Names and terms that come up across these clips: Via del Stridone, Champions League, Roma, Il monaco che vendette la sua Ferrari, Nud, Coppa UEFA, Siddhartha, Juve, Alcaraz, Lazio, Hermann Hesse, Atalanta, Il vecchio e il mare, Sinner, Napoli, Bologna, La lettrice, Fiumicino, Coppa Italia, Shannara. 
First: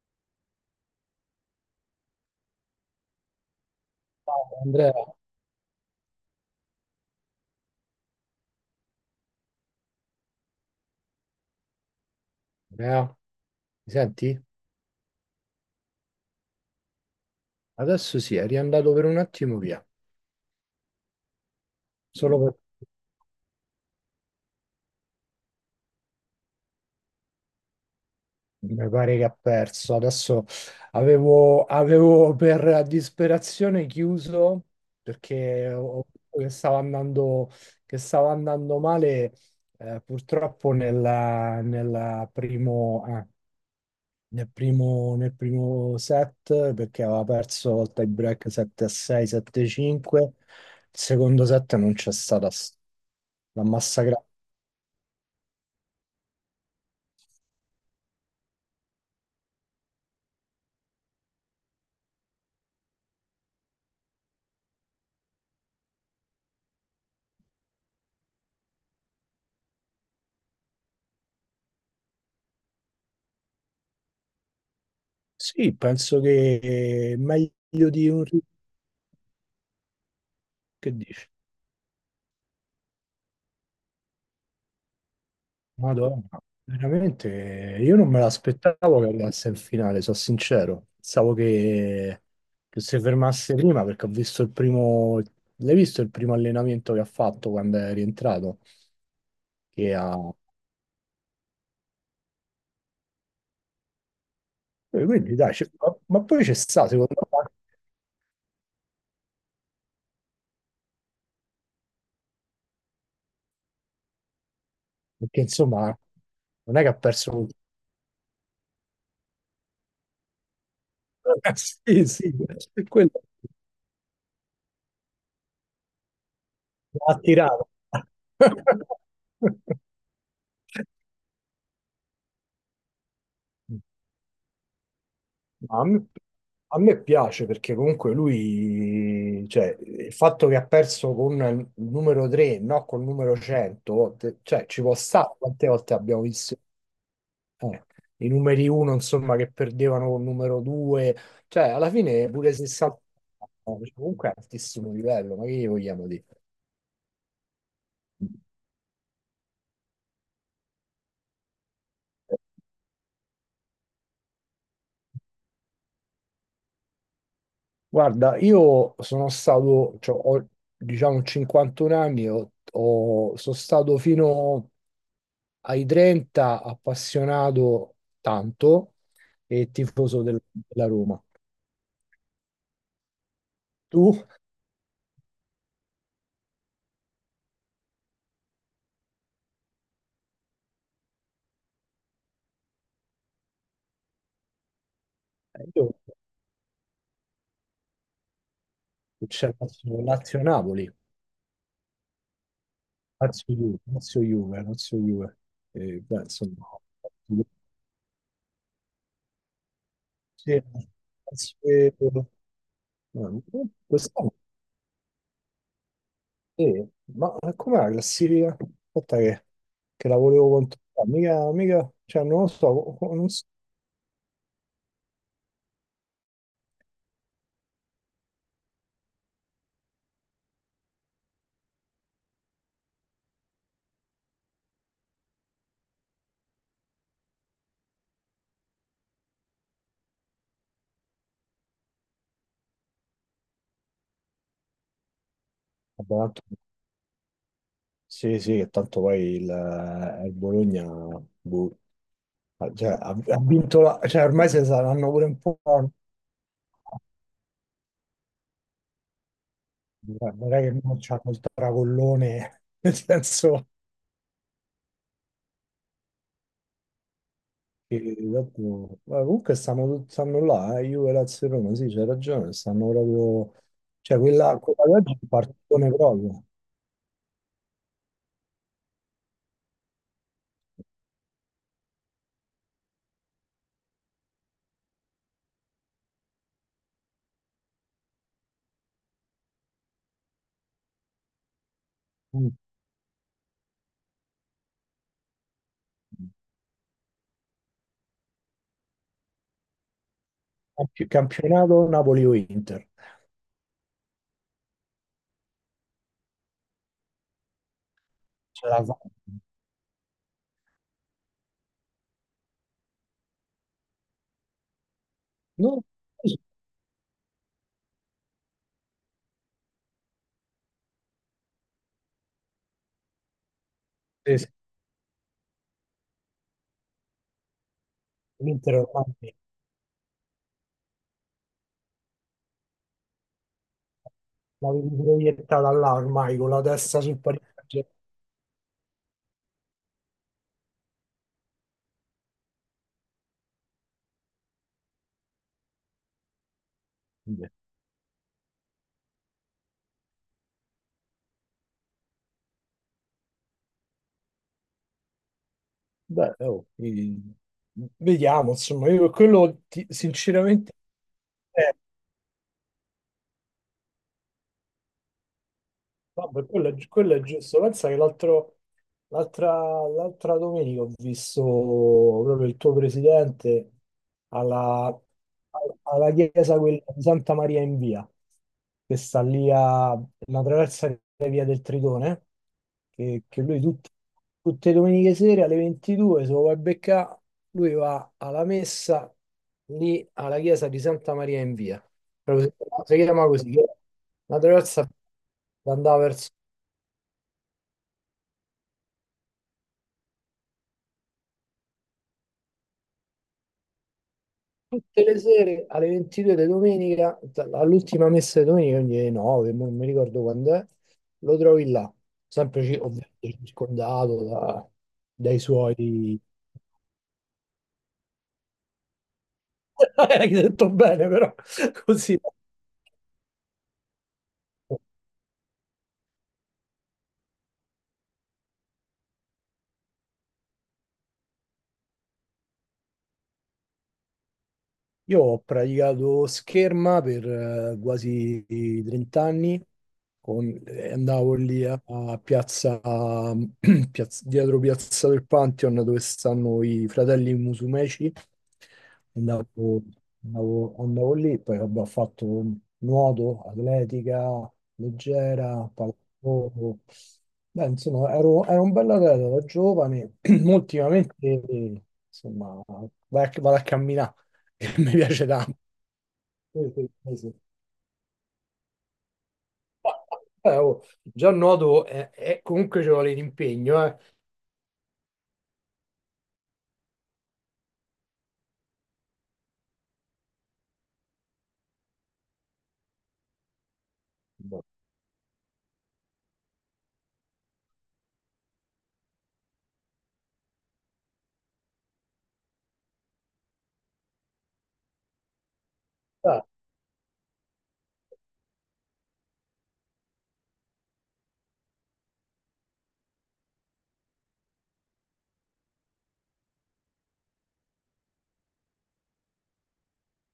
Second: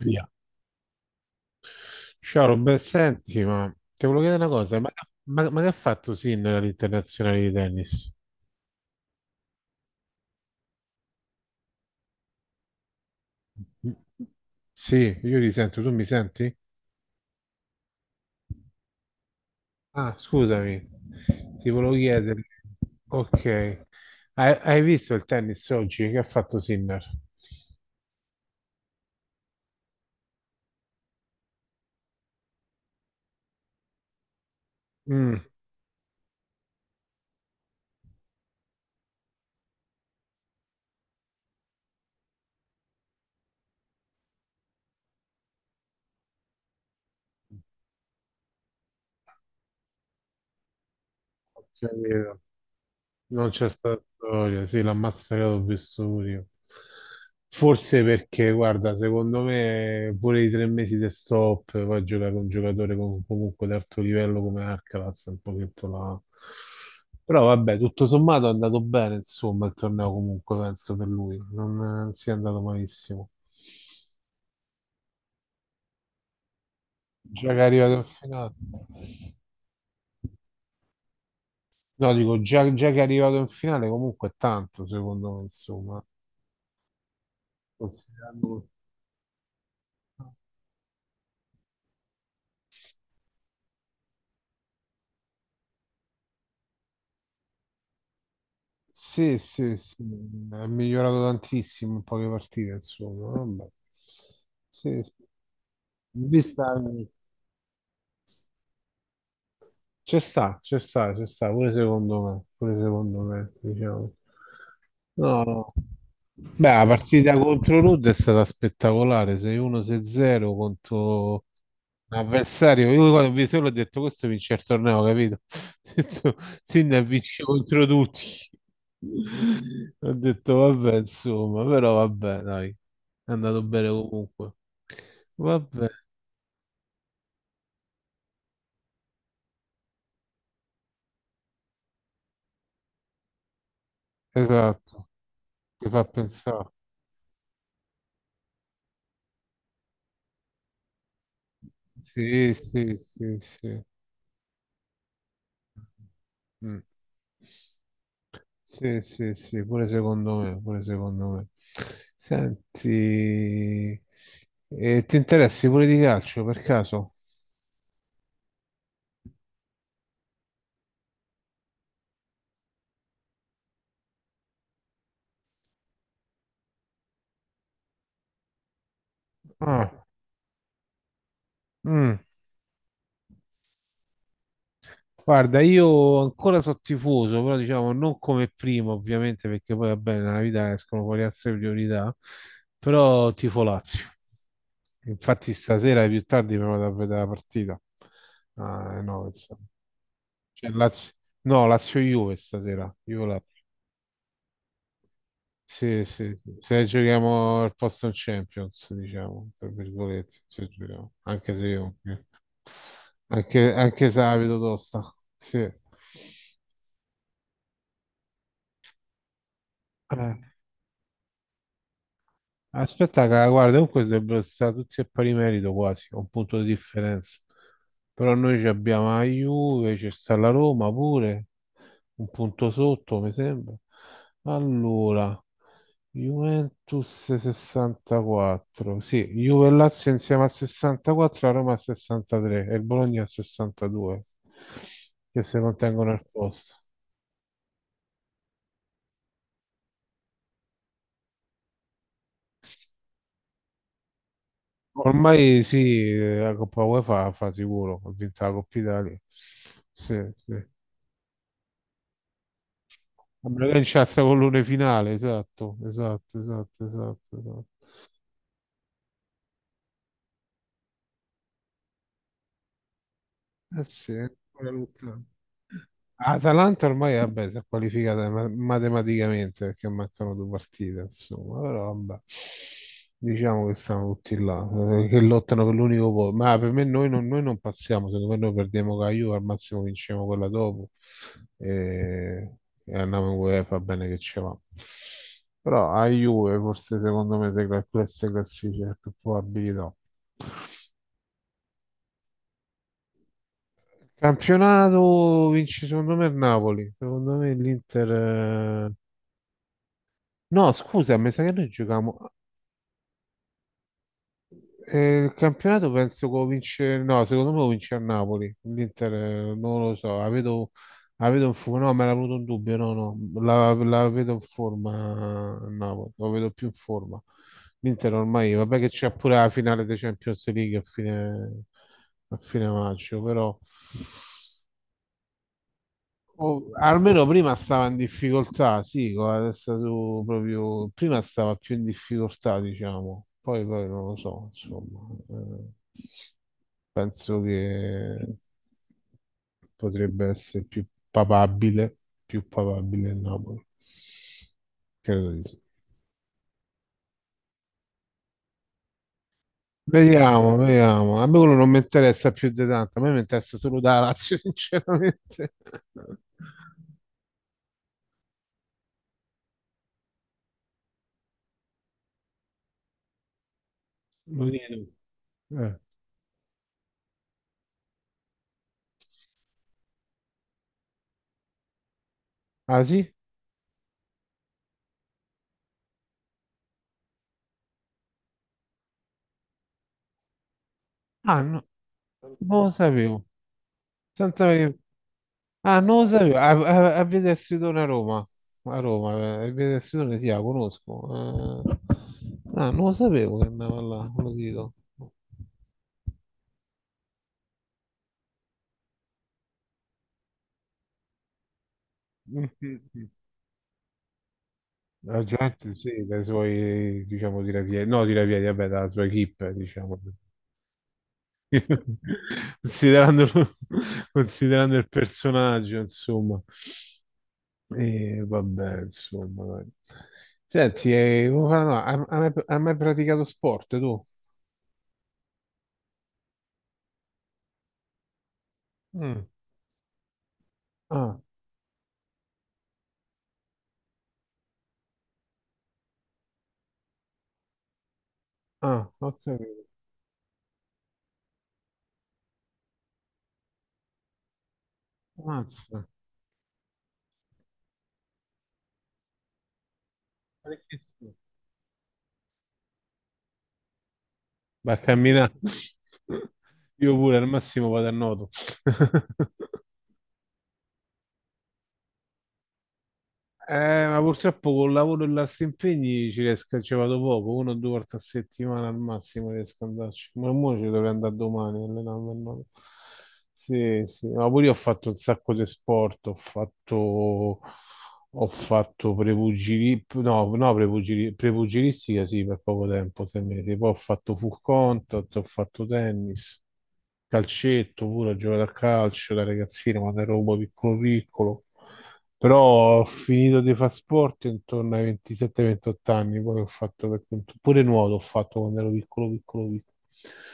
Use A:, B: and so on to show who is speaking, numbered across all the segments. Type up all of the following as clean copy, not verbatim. A: Via. Ciao Robert, senti, ma ti volevo chiedere una cosa, ma,
B: Andrea,
A: ma- ma che ha fatto Sinner all'internazionale di tennis?
B: Andrea, mi senti?
A: Sì, io ti sento, tu mi senti?
B: Adesso sì, è riandato per un attimo via,
A: Ah, scusami, ti volevo
B: solo
A: chiedere,
B: per.
A: ok, hai visto il tennis oggi che ha fatto Sinner?
B: Mi pare che ha perso. Adesso avevo per disperazione chiuso
A: Mm.
B: perché che stava andando male, purtroppo nel primo... ah, nel primo set perché aveva perso il tie break 7-6, 7-5. Il secondo set non c'è
A: Capito.
B: stata
A: Non
B: la
A: c'è stata
B: massacrata.
A: storia, sì, l'ha massacrato, ho visto pure io. Forse perché, guarda, secondo me pure i 3 mesi di stop, poi giocare con un giocatore comunque di alto livello come Alcaraz, è un pochetto la. Però vabbè, tutto sommato è andato bene, insomma, il torneo comunque, penso, per lui. Non sia andato malissimo.
B: Sì, penso che è
A: Già che è
B: meglio
A: arrivato in
B: di un
A: finale.
B: che dici.
A: No, dico, già che è arrivato in finale comunque è tanto, secondo me, insomma.
B: Madonna, veramente io non me
A: Considerando.
B: l'aspettavo che arrivasse in finale, sono sincero. Pensavo che si fermasse prima perché ho visto il primo. L'hai visto il primo allenamento che ha fatto quando è rientrato?
A: Sì, sì,
B: Che
A: sì,
B: ha
A: è migliorato tantissimo in poche partite, insomma. Vabbè. Sì, sì.
B: Quindi dai, ma poi c'è
A: Vista.
B: sta, secondo me,
A: Ci sta, ci sta, ci sta, pure secondo me, diciamo.
B: perché
A: No, no.
B: insomma
A: Beh,
B: non è
A: la
B: che ha perso
A: partita
B: molto.
A: contro Nud è stata spettacolare, 6-1-6-0 contro
B: Sì,
A: un
B: sì,
A: avversario. Io
B: quello
A: quando ho visto l'ho detto, questo vince il torneo, capito? Ho detto, Sinner
B: ha
A: vince
B: tirato.
A: contro tutti. Ho detto, vabbè, insomma, però vabbè, dai, è andato bene comunque.
B: Ma A
A: Vabbè,
B: me, a me piace perché comunque lui, cioè, il fatto che ha perso con il numero 3, no, col numero 100, cioè, ci può
A: esatto,
B: stare quante
A: ti
B: volte
A: fa
B: abbiamo visto.
A: pensare.
B: eh, i numeri uno, insomma, che perdevano con il numero due, cioè alla fine
A: Sì,
B: pure se
A: sì,
B: saltavano,
A: sì, sì.
B: cioè, comunque è altissimo livello, ma che gli vogliamo dire?
A: Mm. Sì, sì, sì, pure secondo me, pure secondo me. Senti, ti interessi pure di calcio per caso?
B: Guarda, io sono stato, cioè, ho, diciamo, 51 anni, sono stato fino ai 30 appassionato tanto e
A: Ah,
B: tifoso della Roma.
A: mm.
B: Tu?
A: Guarda, io ancora sono tifoso, però diciamo non come prima, ovviamente, perché poi va bene, nella vita escono fuori altre priorità, però tifo Lazio. Infatti
B: Io
A: stasera più tardi mi vado a vedere la partita. Ah, no,
B: c'è
A: insomma. C'è
B: Lazio-Napoli.
A: Lazio. No, Lazio-Juve stasera. Juve.
B: Lazio Juve, Lazio Juve, Lazio Juve.
A: Sì,
B: Beh,
A: sì,
B: insomma,
A: sì. Se giochiamo al posto in Champions, diciamo, tra virgolette,
B: sì,
A: se giochiamo. Anche se io,
B: Lazio- no,
A: anche se
B: quest'anno
A: la vedo tosta. Sì.
B: sì. Ma com'è la classifica? Aspetta che la
A: Eh.
B: volevo controllare. Mica, mica, cioè non lo so,
A: Aspetta,
B: non so.
A: cara, guarda, comunque dovrebbero stare tutti a pari merito quasi, a un punto di differenza. Però noi ci abbiamo la Juve, c'è sta la Roma pure, un punto sotto, mi sembra. Allora, Juventus 64, sì, Juve e Lazio insieme a 64, la Roma a 63 e il Bologna a 62, che si mantengono
B: Vabbè.
A: al posto.
B: Sì, sì, che tanto poi il Bologna, boh, cioè, ha vinto la, cioè ormai se saranno pure un po'.
A: Ormai sì, la Coppa UEFA fa sicuro, ha vinto la Coppa Italia. Sì,
B: Guarda,
A: sì.
B: non è che non c'hanno il tracollone, nel senso.
A: Sembra che in c'è il pallone finale, esatto, esatto, esatto, esatto, esatto.
B: Ma comunque stanno là, Juve, Lazio e Roma, sì, c'hai ragione, stanno proprio.
A: Eh sì,
B: Cioè, quella,
A: pure
B: quella di oggi è
A: Lucca.
B: un partitone proprio.
A: Atalanta ormai vabbè, si è qualificata matematicamente perché mancano 2 partite, insomma, però vabbè, diciamo che stanno tutti là, che lottano per l'unico posto. Ma per me noi non passiamo, secondo me noi perdiamo con la Juve, al massimo vinciamo quella dopo
B: Mm.
A: e, e andiamo in UEFA, bene che ci va. Però a Juve forse secondo me se queste classifiche più probabilità.
B: Campionato Napoli o Inter.
A: Campionato vince secondo me il Napoli, secondo me
B: Ce la
A: l'Inter. eh,
B: fa.
A: No, scusa, mi sa che noi giochiamo. Il
B: No,
A: campionato penso che
B: sì,
A: lo vince. No, secondo me lo vince a Napoli, l'Inter non lo so, la vedo in forma, no, me l'ha avuto un dubbio, no, no, la vedo
B: sì,
A: in
B: sì,
A: forma a Napoli, lo vedo più in forma. L'Inter ormai,
B: l'Inter
A: vabbè che c'è
B: ormai
A: pure la finale dei Champions League a fine, maggio, però.
B: l'avevi proiettata là ormai con la
A: Oh,
B: testa sul
A: almeno
B: Paris
A: prima stava
B: Saint-Germain.
A: in difficoltà, sì, con la testa su proprio, prima stava più in difficoltà, diciamo, poi non lo so, insomma, penso che potrebbe essere papabile, più papabile il Napoli, credo di sì.
B: Beh, oh, vediamo, insomma, io per quello
A: Vediamo,
B: sinceramente.
A: vediamo, a me quello non
B: eh,
A: mi interessa più di tanto, a me mi interessa solo da Lazio, sinceramente.
B: Vabbè, quello è giusto. Pensa che l'altra l'altra domenica ho visto proprio il tuo presidente
A: Lo dico.
B: alla,
A: Eh.
B: alla chiesa quella di Santa Maria in Via, che sta lì a una traversa di via del Tritone,
A: Ah sì?
B: che lui tutte le domeniche sere alle 22, se lo vuoi beccare, lui va alla messa lì alla chiesa di Santa Maria
A: Ah
B: in
A: no.
B: Via, proprio si
A: Non lo
B: chiama si
A: sapevo.
B: chiama così, che è una
A: Santa Maria.
B: terrazza che
A: Ah,
B: andava
A: non lo
B: verso
A: sapevo. A Via del Stridone a Roma. A Roma, a Via del Stridone, sì, la conosco. Ah, non lo sapevo che andava là, ve lo dico.
B: tutte le sere alle 22 di domenica, all'ultima messa di domenica, quindi alle 9, mo non mi ricordo quando è, lo trovi là,
A: Mm,
B: sempre
A: mm, mm.
B: ovviamente circondato
A: La
B: dai
A: gente, sì,
B: suoi.
A: dai suoi, diciamo, tirapiedi, no, tirapiedi, vabbè, dalla sua equip, diciamo.
B: Hai detto bene però, così.
A: Considerando, considerando il personaggio, insomma. E vabbè, insomma, dai. Senti, no, hai mai praticato sport tu?
B: Io ho praticato scherma per quasi 30
A: Mm.
B: anni,
A: Ah,
B: andavo lì a, a piazza, dietro Piazza del Pantheon dove stanno i fratelli Musumeci,
A: ah, ho
B: andavo,
A: capito.
B: andavo lì, poi vabbè, ho fatto nuoto, atletica, leggera,
A: Mazza.
B: pallavolo. Beh, insomma ero un bell'atleta da giovane,
A: Parecchi sport.
B: ultimamente insomma vado a camminare e
A: Vai a
B: mi piace
A: camminare.
B: tanto. Sì, sì,
A: Io
B: sì,
A: pure al
B: sì.
A: massimo vado a nuoto.
B: Oh, già nuoto comunque ci vuole l'impegno, eh.
A: Ma purtroppo col lavoro e gli altri impegni ci riesco, ci vado poco, una o due volte a settimana al massimo riesco ad andarci. Ma mo ci dovrei andare domani, allenarmi, no? Sì, sì, ma pure io ho fatto un sacco di sport, ho fatto no, no, prepugilistica sì, per poco tempo, 6 mesi, poi ho fatto full contact, ho fatto tennis,
B: Ah,
A: calcetto pure, ho giocato a calcio da ragazzino quando ero un po' piccolo piccolo. Però ho finito di fare sport intorno ai 27-28 anni, poi ho fatto per conto, pure nuoto ho fatto quando ero piccolo, piccolo, piccolo.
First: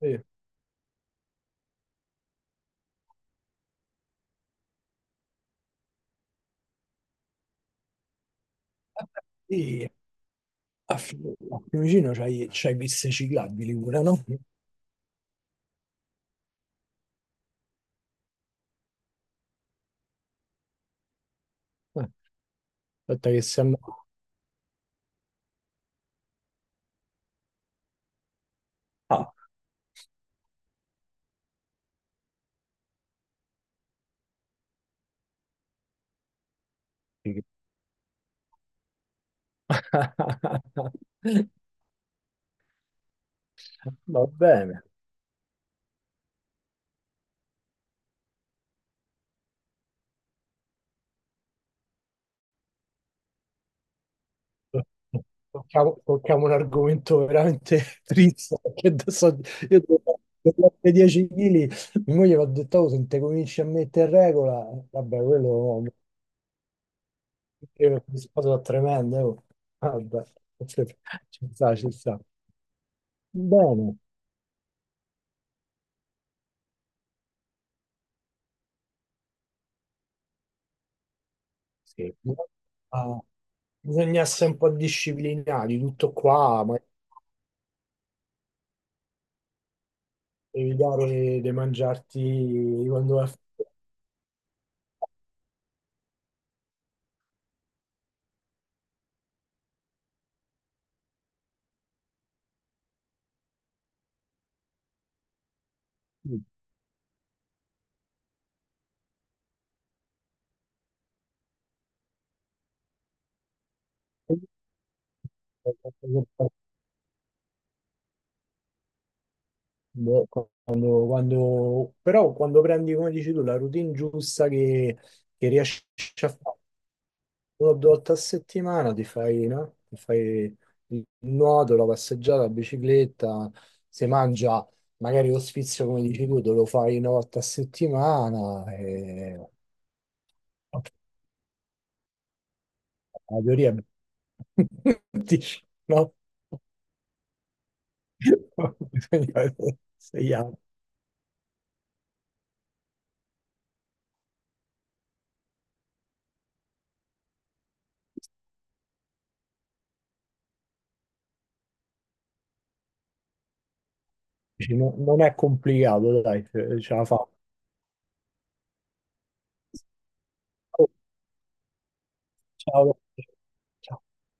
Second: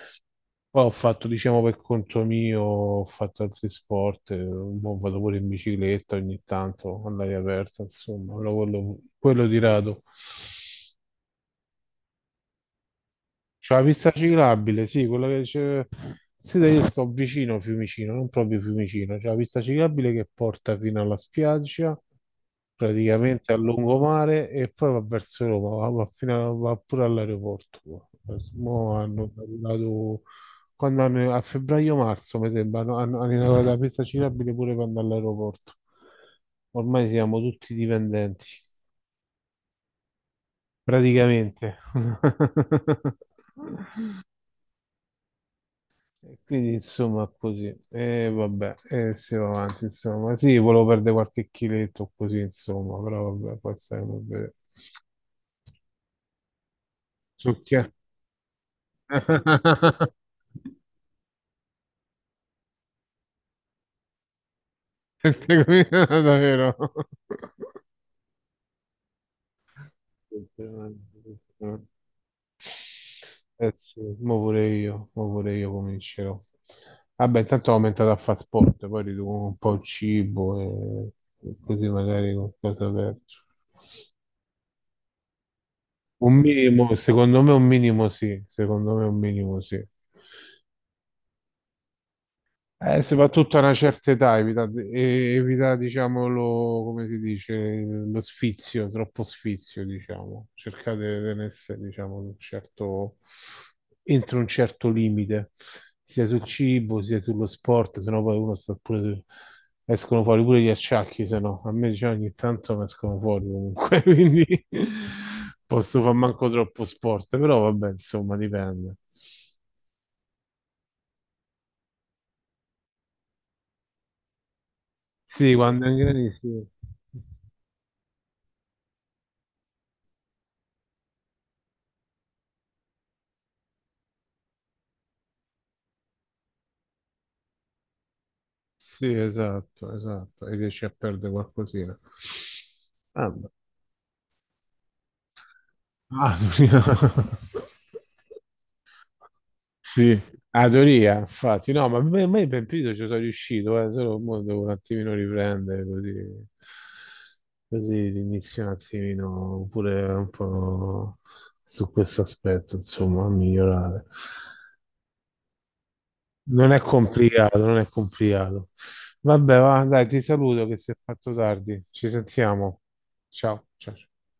B: sì.
A: Poi ho fatto, diciamo, per conto mio, ho fatto altri sport, mo vado pure in bicicletta ogni tanto, all'aria aperta, insomma, però quello di
B: Sì,
A: rado.
B: a, Fi- a Fiumicino c'hai piste
A: C'è
B: ciclabili
A: la
B: pure,
A: pista
B: no?
A: ciclabile, sì, quella che c'è. Sì, dai, io sto vicino a Fiumicino, non proprio Fiumicino, c'è la pista ciclabile che porta fino alla spiaggia,
B: Aspetta che
A: praticamente a
B: siamo.
A: lungomare, e poi va verso Roma, va pure all'aeroporto. Mo hanno
B: Ah,
A: inaugurato- a febbraio-marzo, mi sembra, hanno inaugurato la pista ciclabile pure quando all'aeroporto. Ormai siamo
B: sì.
A: tutti dipendenti, praticamente.
B: Va bene.
A: E quindi insomma così, e vabbè, e si va avanti insomma, sì, volevo perdere qualche chiletto così insomma, però vabbè, poi staremo a vedere.
B: Tocchiamo un argomento
A: Su
B: veramente
A: che?
B: triste, perché adesso io devo devo perdere 10 kg, mia moglie mi ha detto, "Oh, se non te cominci a mettere in regola, vabbè, quello
A: Perché
B: no,
A: qui davvero?
B: che cosa tremenda, oh." Guarda, ci sta, ci sta.
A: Eh
B: Bene,
A: sì, mo pure io comincerò. Vabbè, intanto ho aumentato a fare sport, poi riduco un po' il cibo e così
B: sì.
A: magari qualcosa
B: Ah,
A: perdo.
B: bisogna essere un po' disciplinati, tutto
A: Un
B: qua, ma
A: minimo, secondo me un minimo sì, secondo me un minimo sì.
B: devi dare di mangiarti quando vai a
A: Soprattutto a
B: fare-
A: una certa età, evita, evita, diciamo, lo, come si dice, lo sfizio, troppo sfizio, diciamo. Cercate di tenersi, diciamo, un certo, entro un certo limite, sia sul cibo, sia sullo sport, sennò poi uno sta pure, escono fuori pure gli acciacchi, se no, a me, diciamo, ogni tanto mi escono fuori comunque, quindi posso far manco troppo sport, però vabbè, insomma, dipende.
B: quando, quando- però quando prendi, come dici tu, la routine giusta che
A: Sì, quando
B: riesci
A: è in
B: a
A: grani, sì.
B: fare, una o due volte a settimana ti fai, no? Ti fai il nuoto, la passeggiata, la bicicletta, se mangia magari lo sfizio come dici tu, te lo fai una volta a settimana
A: Sì,
B: e
A: esatto, esatto. E riesci
B: ok,
A: a perdere qualcosina.
B: la
A: Vabbè.
B: teoria è- dici, no?
A: Ah.
B: Bisogna vedere
A: Sì,
B: se gli altri.
A: Adoria, infatti, no, ma a me per periodo ci sono riuscito, solo mo devo un attimino riprendere così inizio un attimino pure un po' su questo aspetto, insomma, a migliorare.
B: Dici, non è complicato, dai,
A: Non è
B: ce la fa.
A: complicato, non è complicato. Vabbè, va, dai, ti saluto che
B: Oh,
A: si è fatto tardi, ci sentiamo. Ciao, ciao.
B: ciao.